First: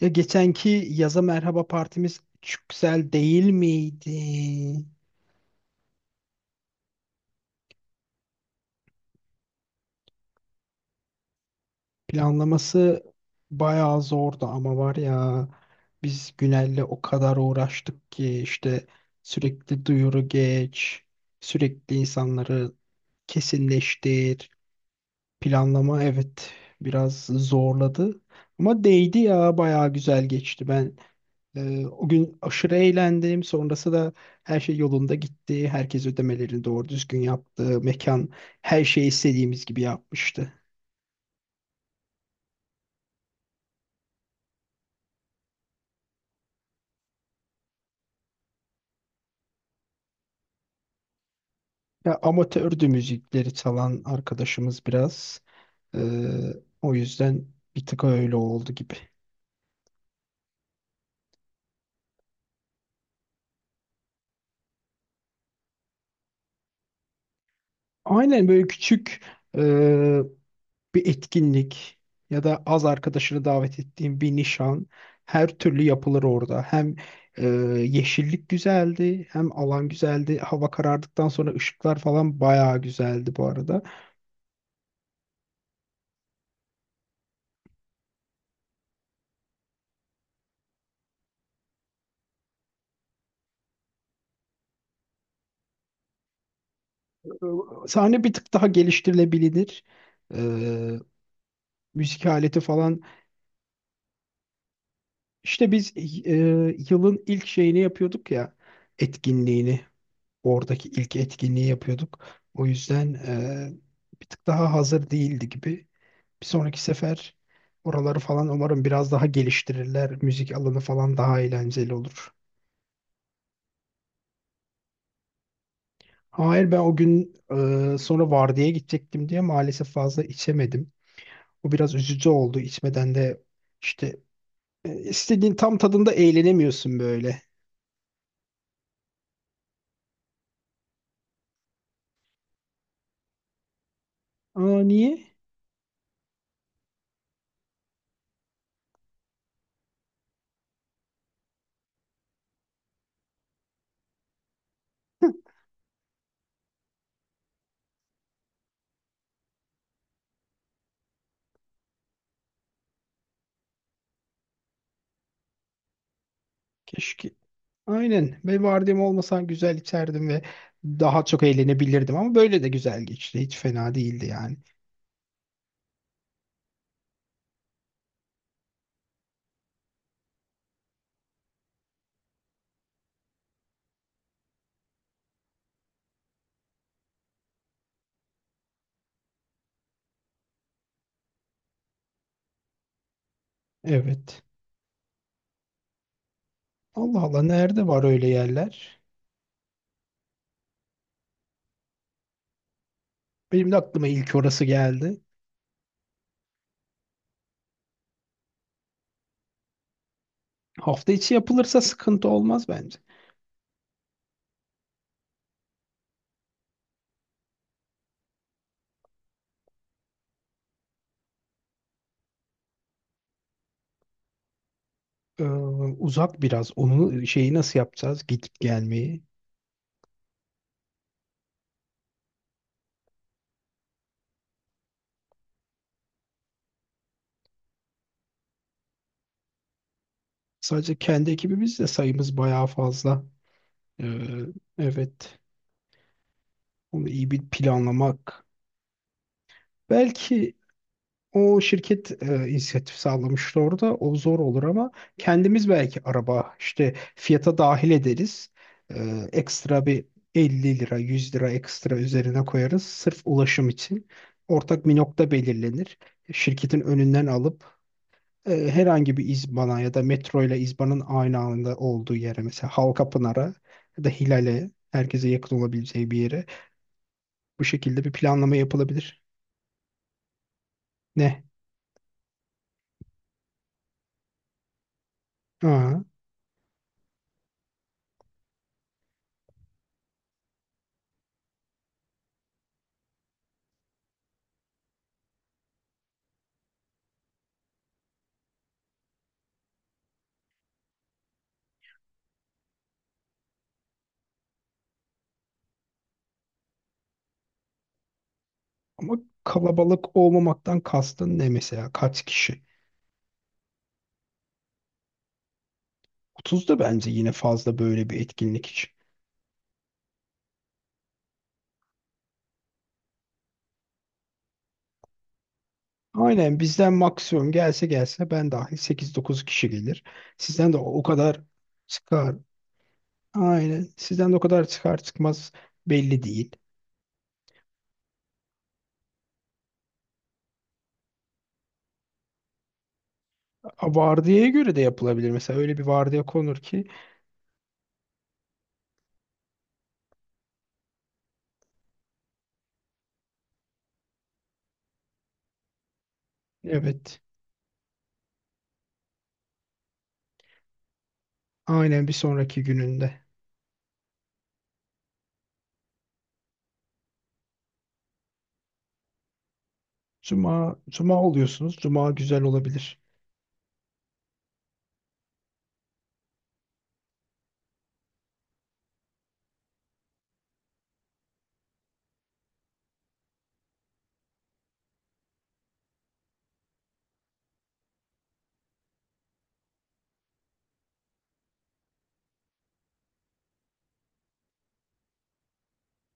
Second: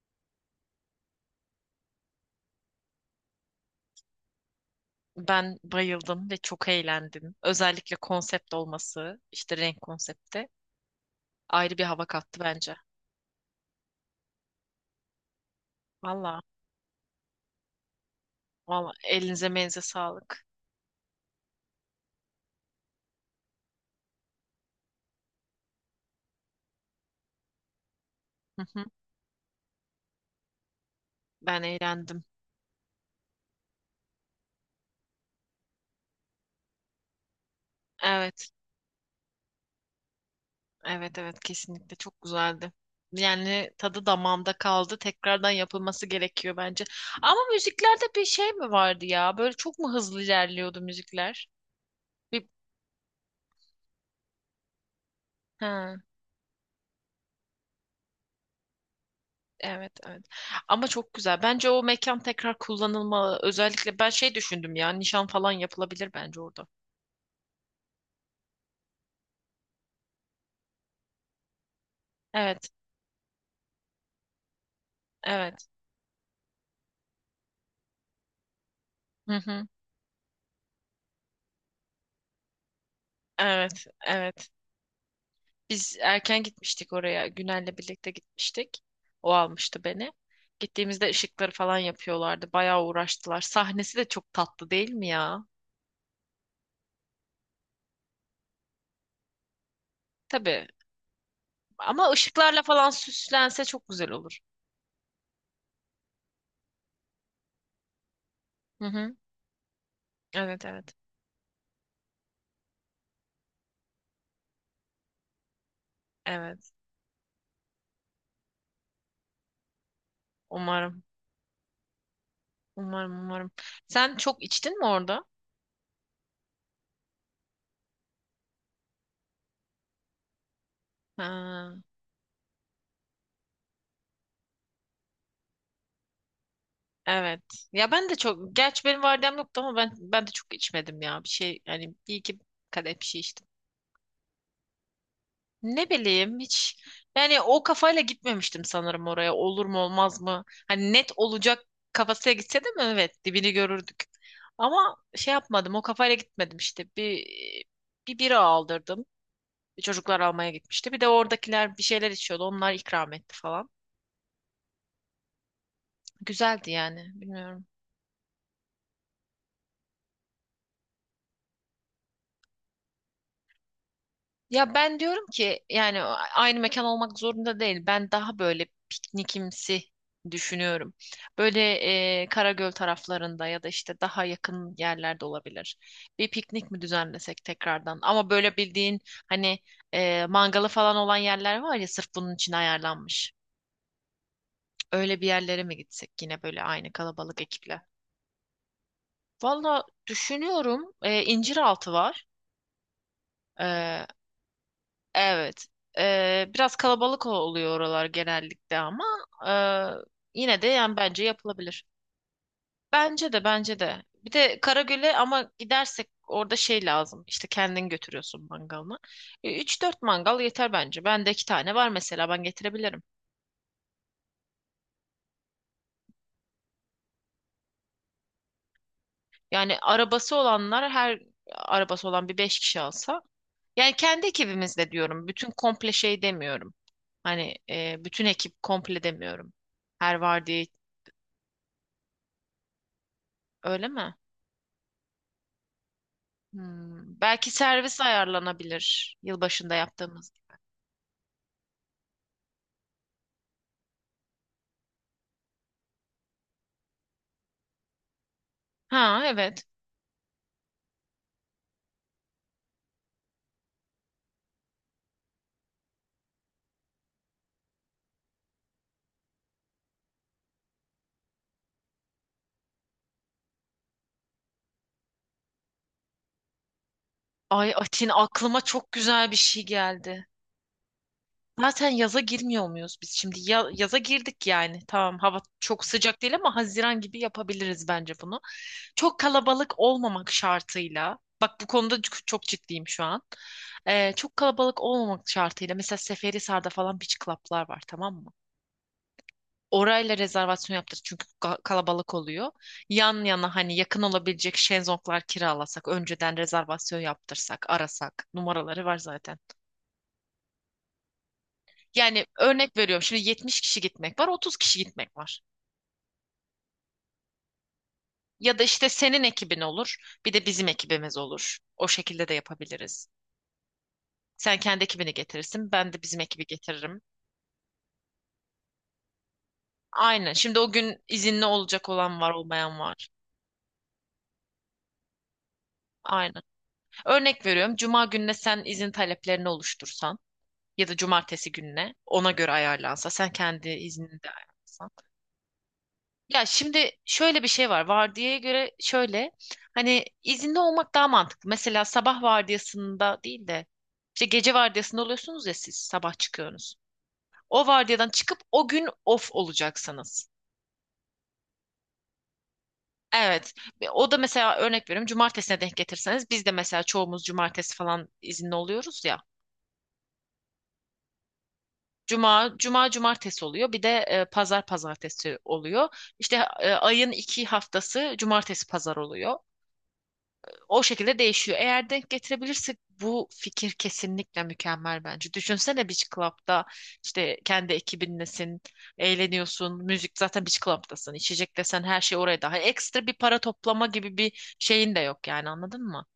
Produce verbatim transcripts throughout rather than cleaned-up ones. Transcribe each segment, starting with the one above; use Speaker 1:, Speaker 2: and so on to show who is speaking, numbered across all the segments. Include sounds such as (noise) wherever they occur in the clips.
Speaker 1: Ya geçenki yaza merhaba partimiz çok güzel değil miydi?
Speaker 2: Ben bayıldım ve çok eğlendim. Özellikle konsept olması, işte renk konsepti ayrı bir hava kattı bence.
Speaker 1: Planlaması bayağı zordu ama var ya biz
Speaker 2: Valla,
Speaker 1: Günel'le o kadar uğraştık ki işte
Speaker 2: valla elinize menize
Speaker 1: sürekli duyuru
Speaker 2: sağlık.
Speaker 1: geç, sürekli insanları kesinleştir. Planlama evet biraz zorladı
Speaker 2: Hı
Speaker 1: ama
Speaker 2: hı.
Speaker 1: değdi ya bayağı güzel geçti ben.
Speaker 2: Ben
Speaker 1: Ee, o
Speaker 2: eğlendim.
Speaker 1: gün aşırı eğlendim. Sonrası da her şey yolunda gitti. Herkes ödemelerini doğru düzgün yaptı. Mekan
Speaker 2: Evet,
Speaker 1: her şeyi istediğimiz gibi yapmıştı.
Speaker 2: evet, evet, kesinlikle çok güzeldi. Yani tadı damağımda kaldı. Tekrardan yapılması gerekiyor bence. Ama müziklerde bir şey mi vardı ya? Böyle çok mu hızlı ilerliyordu müzikler?
Speaker 1: Ya
Speaker 2: Bir...
Speaker 1: amatördü müzikleri çalan arkadaşımız biraz. Ee,
Speaker 2: He.
Speaker 1: O yüzden bir tık öyle oldu gibi.
Speaker 2: Evet, evet. Ama çok güzel. Bence o mekan tekrar kullanılmalı. Özellikle ben şey düşündüm ya, nişan falan yapılabilir bence orada.
Speaker 1: Aynen böyle küçük bir etkinlik ya da
Speaker 2: Evet,
Speaker 1: az arkadaşını davet ettiğin bir nişan her
Speaker 2: evet.
Speaker 1: türlü yapılır orada. Hem e, yeşillik güzeldi,
Speaker 2: Hı
Speaker 1: hem
Speaker 2: hı.
Speaker 1: alan güzeldi. Hava karardıktan sonra ışıklar falan bayağı güzeldi bu arada.
Speaker 2: Evet, evet. Biz erken gitmiştik oraya. Günel'le birlikte gitmiştik. O almıştı beni. Gittiğimizde ışıkları falan yapıyorlardı. Bayağı uğraştılar. Sahnesi de çok tatlı değil mi ya?
Speaker 1: E, Sahne bir tık daha geliştirilebilir. E,
Speaker 2: Tabii. Ama
Speaker 1: Müzik aleti
Speaker 2: ışıklarla falan
Speaker 1: falan.
Speaker 2: süslense çok güzel olur.
Speaker 1: İşte biz e, yılın ilk şeyini yapıyorduk ya,
Speaker 2: Hı hı.
Speaker 1: etkinliğini.
Speaker 2: Evet,
Speaker 1: Oradaki
Speaker 2: evet.
Speaker 1: ilk etkinliği yapıyorduk. O yüzden e, bir tık daha hazır değildi gibi. Bir
Speaker 2: Evet.
Speaker 1: sonraki sefer oraları falan umarım biraz daha geliştirirler. Müzik alanı
Speaker 2: Umarım.
Speaker 1: falan daha eğlenceli olur.
Speaker 2: Umarım, umarım. Sen çok içtin mi orada?
Speaker 1: Hayır ben o gün e, sonra vardiyaya gidecektim diye maalesef fazla içemedim. O
Speaker 2: Ha,
Speaker 1: biraz üzücü oldu. İçmeden de işte e, istediğin tam tadında eğlenemiyorsun
Speaker 2: evet.
Speaker 1: böyle.
Speaker 2: Ya ben de çok, gerçi benim vardiyam yoktu ama ben ben de çok içmedim ya. Bir şey yani bir iki kadeh bir şey içtim.
Speaker 1: Aa, niye?
Speaker 2: Ne bileyim hiç yani o kafayla gitmemiştim sanırım oraya. Olur mu olmaz mı? Hani net olacak kafasıyla gitse de mi? Evet, dibini görürdük. Ama şey yapmadım, o kafayla gitmedim işte. Bir bir bira aldırdım. Çocuklar almaya gitmişti. Bir de oradakiler bir şeyler içiyordu. Onlar ikram etti falan. Güzeldi yani.
Speaker 1: Keşke.
Speaker 2: Bilmiyorum.
Speaker 1: Aynen. Ve vardiyam olmasa güzel içerdim ve daha çok eğlenebilirdim ama böyle de güzel geçti. Hiç fena değildi yani.
Speaker 2: Ya ben diyorum ki yani aynı mekan olmak zorunda değil. Ben daha böyle piknikimsi düşünüyorum. Böyle e, Karagöl taraflarında ya da işte daha yakın yerlerde olabilir. Bir piknik mi düzenlesek tekrardan? Ama böyle bildiğin hani e, mangalı falan olan yerler var ya, sırf bunun için ayarlanmış.
Speaker 1: Evet.
Speaker 2: Öyle bir yerlere mi gitsek yine böyle aynı
Speaker 1: Allah
Speaker 2: kalabalık
Speaker 1: Allah
Speaker 2: ekiple?
Speaker 1: nerede var öyle yerler?
Speaker 2: Valla düşünüyorum. E, İnciraltı var.
Speaker 1: Benim de aklıma ilk orası geldi.
Speaker 2: Evet. Ee, biraz kalabalık oluyor oralar genellikle ama e, yine de yani
Speaker 1: Hafta
Speaker 2: bence
Speaker 1: içi yapılırsa
Speaker 2: yapılabilir.
Speaker 1: sıkıntı olmaz bence.
Speaker 2: Bence de, bence de. Bir de Karagöl'e ama gidersek orada şey lazım. İşte kendin götürüyorsun mangalını. E, Üç dört mangal yeter bence. Bende iki tane var mesela, ben getirebilirim.
Speaker 1: Ee, Uzak biraz. Onu şeyi nasıl yapacağız? Gidip gelmeyi.
Speaker 2: Yani arabası olanlar her arabası olan bir beş kişi alsa. Yani kendi ekibimizle diyorum. Bütün komple şey demiyorum. Hani e, bütün ekip komple demiyorum. Her vardiya
Speaker 1: Sadece kendi ekibimiz de sayımız bayağı fazla.
Speaker 2: öyle
Speaker 1: Ee,
Speaker 2: mi?
Speaker 1: evet. Onu
Speaker 2: Hmm,
Speaker 1: iyi bir
Speaker 2: Belki servis
Speaker 1: planlamak.
Speaker 2: ayarlanabilir, yılbaşında yaptığımız.
Speaker 1: Belki o şirket e, inisiyatif sağlamıştı orada. O zor olur ama kendimiz belki araba işte fiyata dahil ederiz. E,
Speaker 2: Ha, evet.
Speaker 1: Ekstra bir elli lira, yüz lira ekstra üzerine koyarız sırf ulaşım için. Ortak bir nokta belirlenir. Şirketin önünden alıp e, herhangi bir İzban'a ya da metro ile İzban'ın aynı anda olduğu yere mesela Halkapınar'a ya da Hilal'e herkese yakın olabileceği bir yere bu
Speaker 2: Ay
Speaker 1: şekilde
Speaker 2: Atin,
Speaker 1: bir planlama
Speaker 2: aklıma çok
Speaker 1: yapılabilir.
Speaker 2: güzel bir şey geldi.
Speaker 1: Ne?
Speaker 2: Zaten yaza girmiyor muyuz biz şimdi? Ya- yaza girdik yani. Tamam, hava çok
Speaker 1: Aa.
Speaker 2: sıcak değil ama Haziran gibi yapabiliriz bence bunu. Çok kalabalık olmamak şartıyla. Bak bu konuda ç- çok ciddiyim şu an. Ee, çok kalabalık olmamak şartıyla. Mesela Seferihisar'da falan beach club'lar var, tamam mı? Orayla rezervasyon yaptırdık çünkü ka- kalabalık oluyor. Yan yana hani yakın olabilecek şezlonglar kiralasak, önceden rezervasyon yaptırsak, arasak. Numaraları var
Speaker 1: Ama
Speaker 2: zaten.
Speaker 1: kalabalık olmamaktan kastın ne mesela? Kaç
Speaker 2: Yani
Speaker 1: kişi?
Speaker 2: örnek veriyorum, şimdi yetmiş kişi gitmek var, otuz kişi gitmek var.
Speaker 1: otuz da bence yine fazla böyle bir
Speaker 2: Ya da
Speaker 1: etkinlik
Speaker 2: işte
Speaker 1: için.
Speaker 2: senin ekibin olur, bir de bizim ekibimiz olur. O şekilde de yapabiliriz. Sen kendi ekibini getirirsin, ben de bizim ekibi
Speaker 1: Aynen bizden
Speaker 2: getiririm.
Speaker 1: maksimum gelse gelse ben dahil sekiz dokuz kişi gelir.
Speaker 2: Aynen. Şimdi o
Speaker 1: Sizden de o
Speaker 2: gün
Speaker 1: kadar
Speaker 2: izinli olacak olan var,
Speaker 1: çıkar.
Speaker 2: olmayan var.
Speaker 1: Aynen. Sizden de o kadar çıkar çıkmaz belli
Speaker 2: Aynen.
Speaker 1: değil.
Speaker 2: Örnek veriyorum. Cuma gününe sen izin taleplerini oluştursan, ya da cumartesi gününe ona göre ayarlansa, sen kendi
Speaker 1: A,
Speaker 2: iznini de
Speaker 1: Vardiyaya göre de
Speaker 2: ayarlasan.
Speaker 1: yapılabilir. Mesela öyle bir vardiya
Speaker 2: Ya
Speaker 1: konur ki
Speaker 2: şimdi şöyle bir şey var, vardiyaya göre şöyle hani izinli olmak daha mantıklı. Mesela sabah vardiyasında değil de işte gece vardiyasında oluyorsunuz ya, siz sabah çıkıyorsunuz.
Speaker 1: evet
Speaker 2: O vardiyadan çıkıp o gün off olacaksınız.
Speaker 1: aynen bir sonraki gününde.
Speaker 2: Evet. Ve O da mesela, örnek veriyorum, cumartesine denk getirseniz, biz de mesela çoğumuz cumartesi falan izinli oluyoruz ya.
Speaker 1: Cuma, cuma oluyorsunuz. Cuma güzel
Speaker 2: Cuma, cuma
Speaker 1: olabilir.
Speaker 2: cumartesi oluyor. Bir de e, pazar pazartesi oluyor. İşte e, ayın iki haftası cumartesi pazar oluyor. O şekilde değişiyor. Eğer denk getirebilirsek bu fikir kesinlikle mükemmel bence. Düşünsene, Beach Club'da işte kendi ekibinlesin, eğleniyorsun, müzik zaten, Beach Club'dasın. İçecek desen her şey oraya daha. Ekstra bir para toplama gibi bir şeyin de yok yani, anladın mı?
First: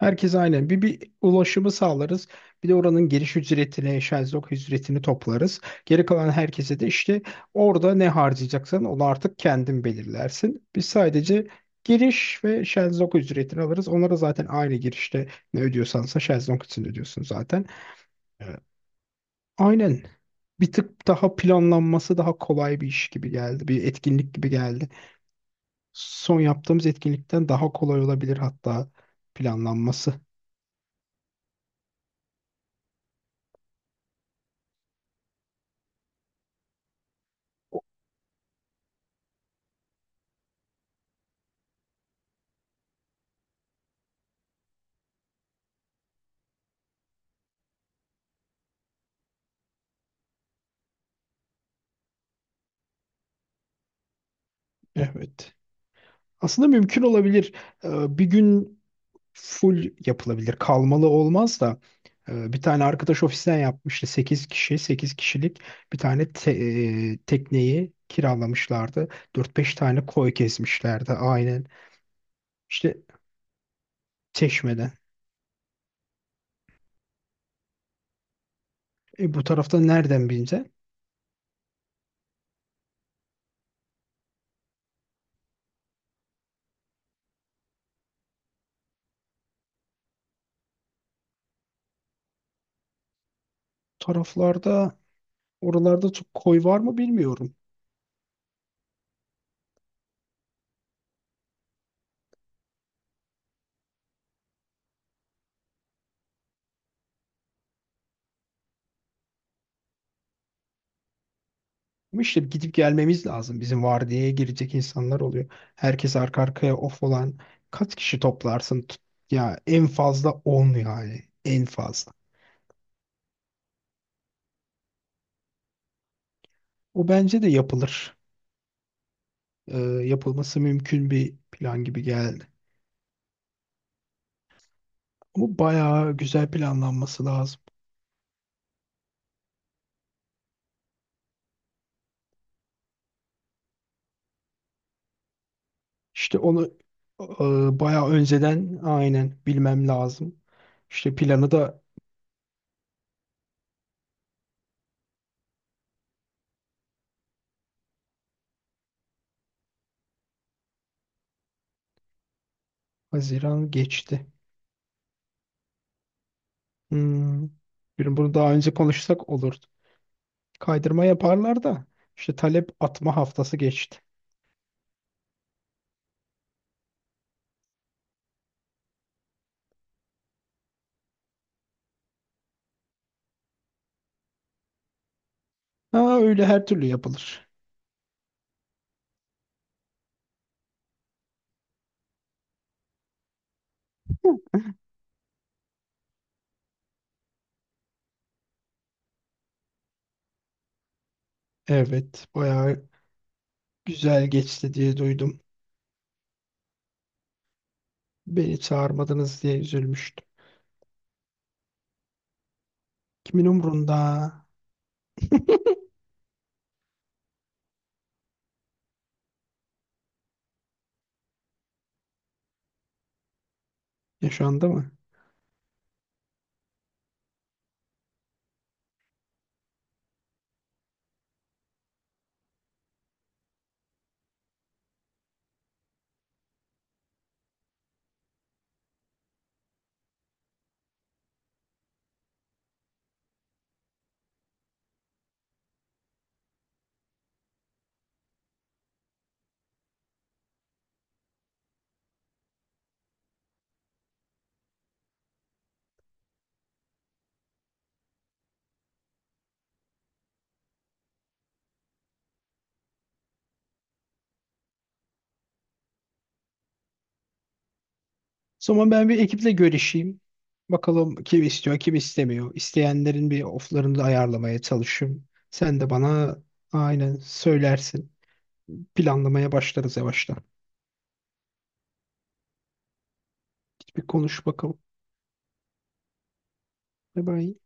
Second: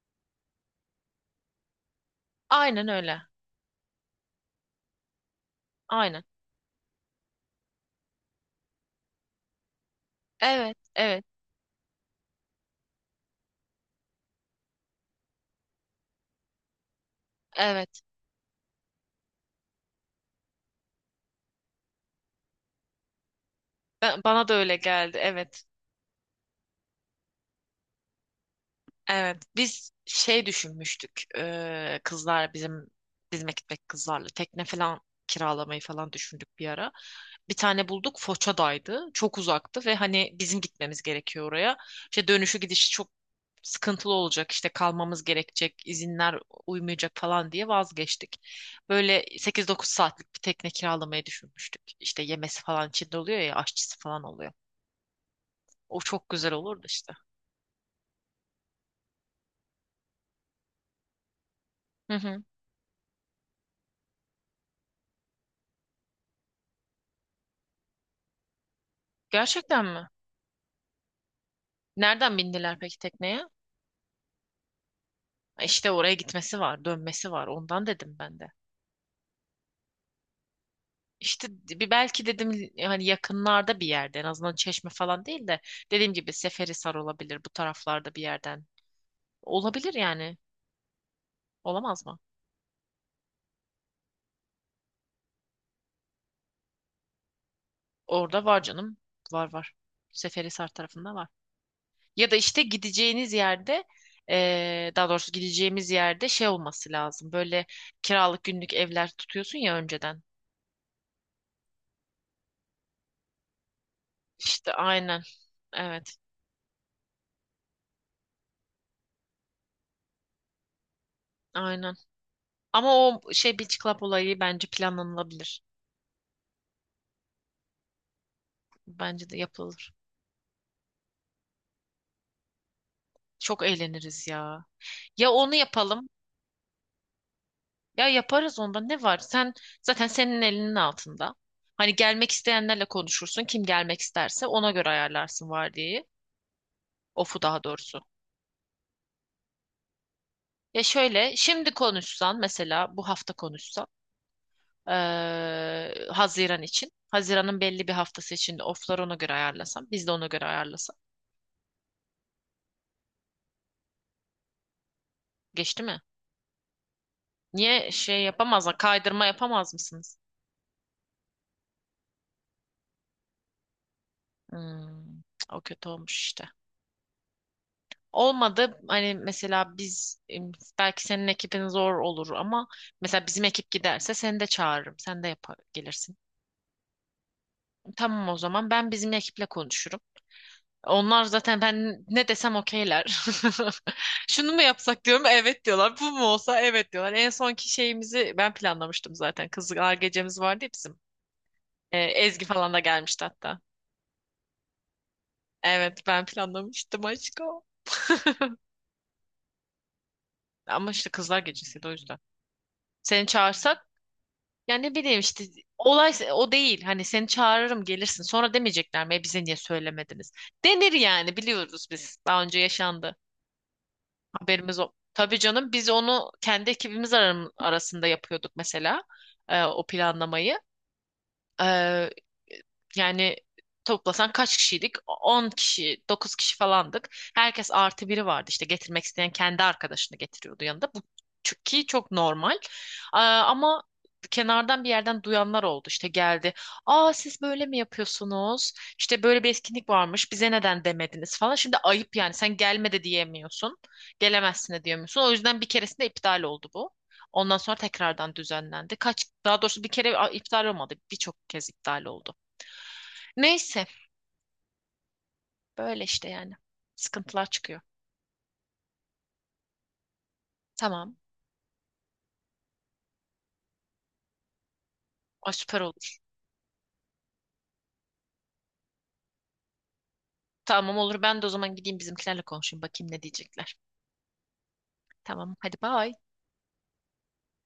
Speaker 1: Herkes aynen. Bir, bir ulaşımı sağlarız. Bir de
Speaker 2: Aynen
Speaker 1: oranın
Speaker 2: öyle.
Speaker 1: giriş ücretini, şezlong ücretini toplarız. Geri
Speaker 2: Aynen.
Speaker 1: kalan herkese de işte orada ne harcayacaksan onu artık kendin belirlersin.
Speaker 2: Evet,
Speaker 1: Biz
Speaker 2: evet,
Speaker 1: sadece giriş ve şezlong ücretini alırız. Onlara zaten aynı girişte ne ödüyorsansa şezlong için ödüyorsun zaten.
Speaker 2: evet.
Speaker 1: Evet. Aynen. Bir tık daha planlanması daha kolay bir iş gibi geldi. Bir
Speaker 2: Ben,
Speaker 1: etkinlik
Speaker 2: bana
Speaker 1: gibi
Speaker 2: da öyle
Speaker 1: geldi.
Speaker 2: geldi. Evet.
Speaker 1: Son yaptığımız etkinlikten daha kolay olabilir hatta
Speaker 2: Evet, biz
Speaker 1: planlanması.
Speaker 2: şey düşünmüştük, eee, kızlar bizim bizime gitmek, kızlarla tekne falan kiralamayı falan düşündük bir ara. Bir tane bulduk, Foça'daydı. Çok uzaktı ve hani bizim gitmemiz gerekiyor oraya. İşte dönüşü gidişi çok sıkıntılı olacak, işte kalmamız gerekecek, izinler uymayacak falan diye vazgeçtik. Böyle sekiz dokuz saatlik bir tekne kiralamayı düşünmüştük. İşte yemesi falan içinde oluyor ya, aşçısı falan oluyor.
Speaker 1: Evet.
Speaker 2: O çok güzel
Speaker 1: Aslında
Speaker 2: olurdu
Speaker 1: mümkün
Speaker 2: işte.
Speaker 1: olabilir. Ee, Bir gün full yapılabilir. Kalmalı olmaz da
Speaker 2: Hı hı.
Speaker 1: e, bir tane arkadaş ofisten yapmıştı. Sekiz kişi, sekiz kişilik bir tane te- e, tekneyi kiralamışlardı. Dört beş
Speaker 2: Gerçekten
Speaker 1: tane
Speaker 2: mi?
Speaker 1: koy kesmişlerdi aynen.
Speaker 2: Nereden bindiler
Speaker 1: İşte
Speaker 2: peki tekneye?
Speaker 1: Çeşme'den.
Speaker 2: E İşte oraya gitmesi var, dönmesi var. Ondan dedim ben de.
Speaker 1: E, bu tarafta nereden bilince?
Speaker 2: İşte bir belki dedim, hani yakınlarda bir yerde, en azından Çeşme falan değil de dediğim gibi Seferihisar olabilir, bu taraflarda bir yerden. Olabilir yani. Olamaz mı?
Speaker 1: Taraflarda, oralarda çok koy var mı bilmiyorum.
Speaker 2: Orada var canım. Var, var. Seferihisar tarafında var. Ya da işte gideceğiniz yerde, eee, daha doğrusu gideceğimiz yerde şey olması lazım. Böyle kiralık günlük evler tutuyorsun ya önceden.
Speaker 1: Ama işte gidip gelmemiz lazım. Bizim vardiyaya
Speaker 2: İşte
Speaker 1: girecek
Speaker 2: aynen.
Speaker 1: insanlar oluyor.
Speaker 2: Evet,
Speaker 1: Herkes arka arkaya off olan kaç kişi toplarsın? Tut- Ya en fazla on yani. En
Speaker 2: aynen.
Speaker 1: fazla.
Speaker 2: Ama o şey Beach Club olayı bence planlanılabilir.
Speaker 1: O bence de yapılır.
Speaker 2: Bence de
Speaker 1: Ee,
Speaker 2: yapılır.
Speaker 1: yapılması mümkün bir plan gibi geldi.
Speaker 2: Çok eğleniriz ya. Ya onu
Speaker 1: Ama
Speaker 2: yapalım,
Speaker 1: bayağı güzel planlanması lazım.
Speaker 2: ya yaparız, onda ne var? Sen zaten, senin elinin altında. Hani gelmek isteyenlerle konuşursun. Kim gelmek isterse ona göre ayarlarsın vardiyi.
Speaker 1: İşte onu
Speaker 2: Ofu, daha
Speaker 1: e,
Speaker 2: doğrusu.
Speaker 1: bayağı önceden aynen bilmem lazım.
Speaker 2: Ya
Speaker 1: İşte
Speaker 2: şöyle,
Speaker 1: planı
Speaker 2: şimdi
Speaker 1: da
Speaker 2: konuşsan mesela, bu hafta konuşsan eee, Haziran için. Haziran'ın belli bir haftası için de oflar ona göre ayarlasam. Biz de ona göre ayarlasak.
Speaker 1: Haziran geçti.
Speaker 2: Geçti mi?
Speaker 1: Hmm.
Speaker 2: Niye
Speaker 1: Bir-
Speaker 2: şey
Speaker 1: Bunu daha önce
Speaker 2: yapamazlar? Kaydırma
Speaker 1: konuşsak olur.
Speaker 2: yapamaz mısınız?
Speaker 1: Kaydırma yaparlar da işte talep atma haftası geçti.
Speaker 2: Hmm, O kötü olmuş işte. Olmadı hani, mesela biz em, belki senin ekibin zor olur ama mesela bizim ekip giderse seni de çağırırım. Sen de yapar, gelirsin.
Speaker 1: Ha, öyle her türlü yapılır.
Speaker 2: Tamam, o zaman ben bizim ekiple konuşurum. Onlar zaten ben ne desem okeyler. (laughs) Şunu mu yapsak diyorum, evet diyorlar. Bu mu olsa, evet diyorlar. En sonki şeyimizi ben planlamıştım zaten. Kızlar gecemiz vardı ya bizim. Ee,
Speaker 1: Evet,
Speaker 2: Ezgi falan da
Speaker 1: bayağı
Speaker 2: gelmişti hatta.
Speaker 1: güzel geçti diye duydum.
Speaker 2: Evet, ben planlamıştım aşkım.
Speaker 1: Beni çağırmadınız diye üzülmüştüm.
Speaker 2: Ama işte kızlar gecesiydi o yüzden. Seni
Speaker 1: Kimin
Speaker 2: çağırsak,
Speaker 1: umrunda?
Speaker 2: ya ne bileyim işte, olay se- o değil. Hani seni çağırırım, gelirsin. Sonra demeyecekler mi, "E, bize niye söylemediniz?" Denir yani, biliyoruz biz. Daha önce yaşandı.
Speaker 1: Yaşandı
Speaker 2: Haberimiz
Speaker 1: mı?
Speaker 2: o. Tabii canım, biz onu kendi ekibimiz aram- arasında yapıyorduk mesela, e, o planlamayı. Yani toplasan kaç kişiydik? On kişi, dokuz kişi falandık. Herkes artı biri vardı. İşte getirmek isteyen kendi arkadaşını getiriyordu yanında. Bu çünkü çok normal. Aa, ama kenardan bir yerden duyanlar oldu. İşte geldi. Aa, siz böyle mi yapıyorsunuz? İşte böyle bir etkinlik varmış. Bize neden demediniz falan. Şimdi ayıp yani. Sen gelme de diyemiyorsun. Gelemezsin de diyemiyorsun. O yüzden bir keresinde iptal oldu bu. Ondan sonra tekrardan düzenlendi. Kaç, daha doğrusu bir kere a, iptal olmadı. Birçok kez iptal oldu. Neyse, böyle işte yani. Sıkıntılar çıkıyor.
Speaker 1: O zaman ben bir ekiple görüşeyim.
Speaker 2: Tamam.
Speaker 1: Bakalım kim istiyor, kim istemiyor. İsteyenlerin bir oflarını da ayarlamaya çalışayım.
Speaker 2: Ay süper
Speaker 1: Sen de
Speaker 2: olur.
Speaker 1: bana aynen söylersin. Planlamaya başlarız yavaştan.
Speaker 2: Tamam, olur. Ben de o zaman gideyim bizimkilerle konuşayım. Bakayım ne diyecekler.
Speaker 1: Bir konuş bakalım.
Speaker 2: Tamam. Hadi bye.
Speaker 1: Bye bye.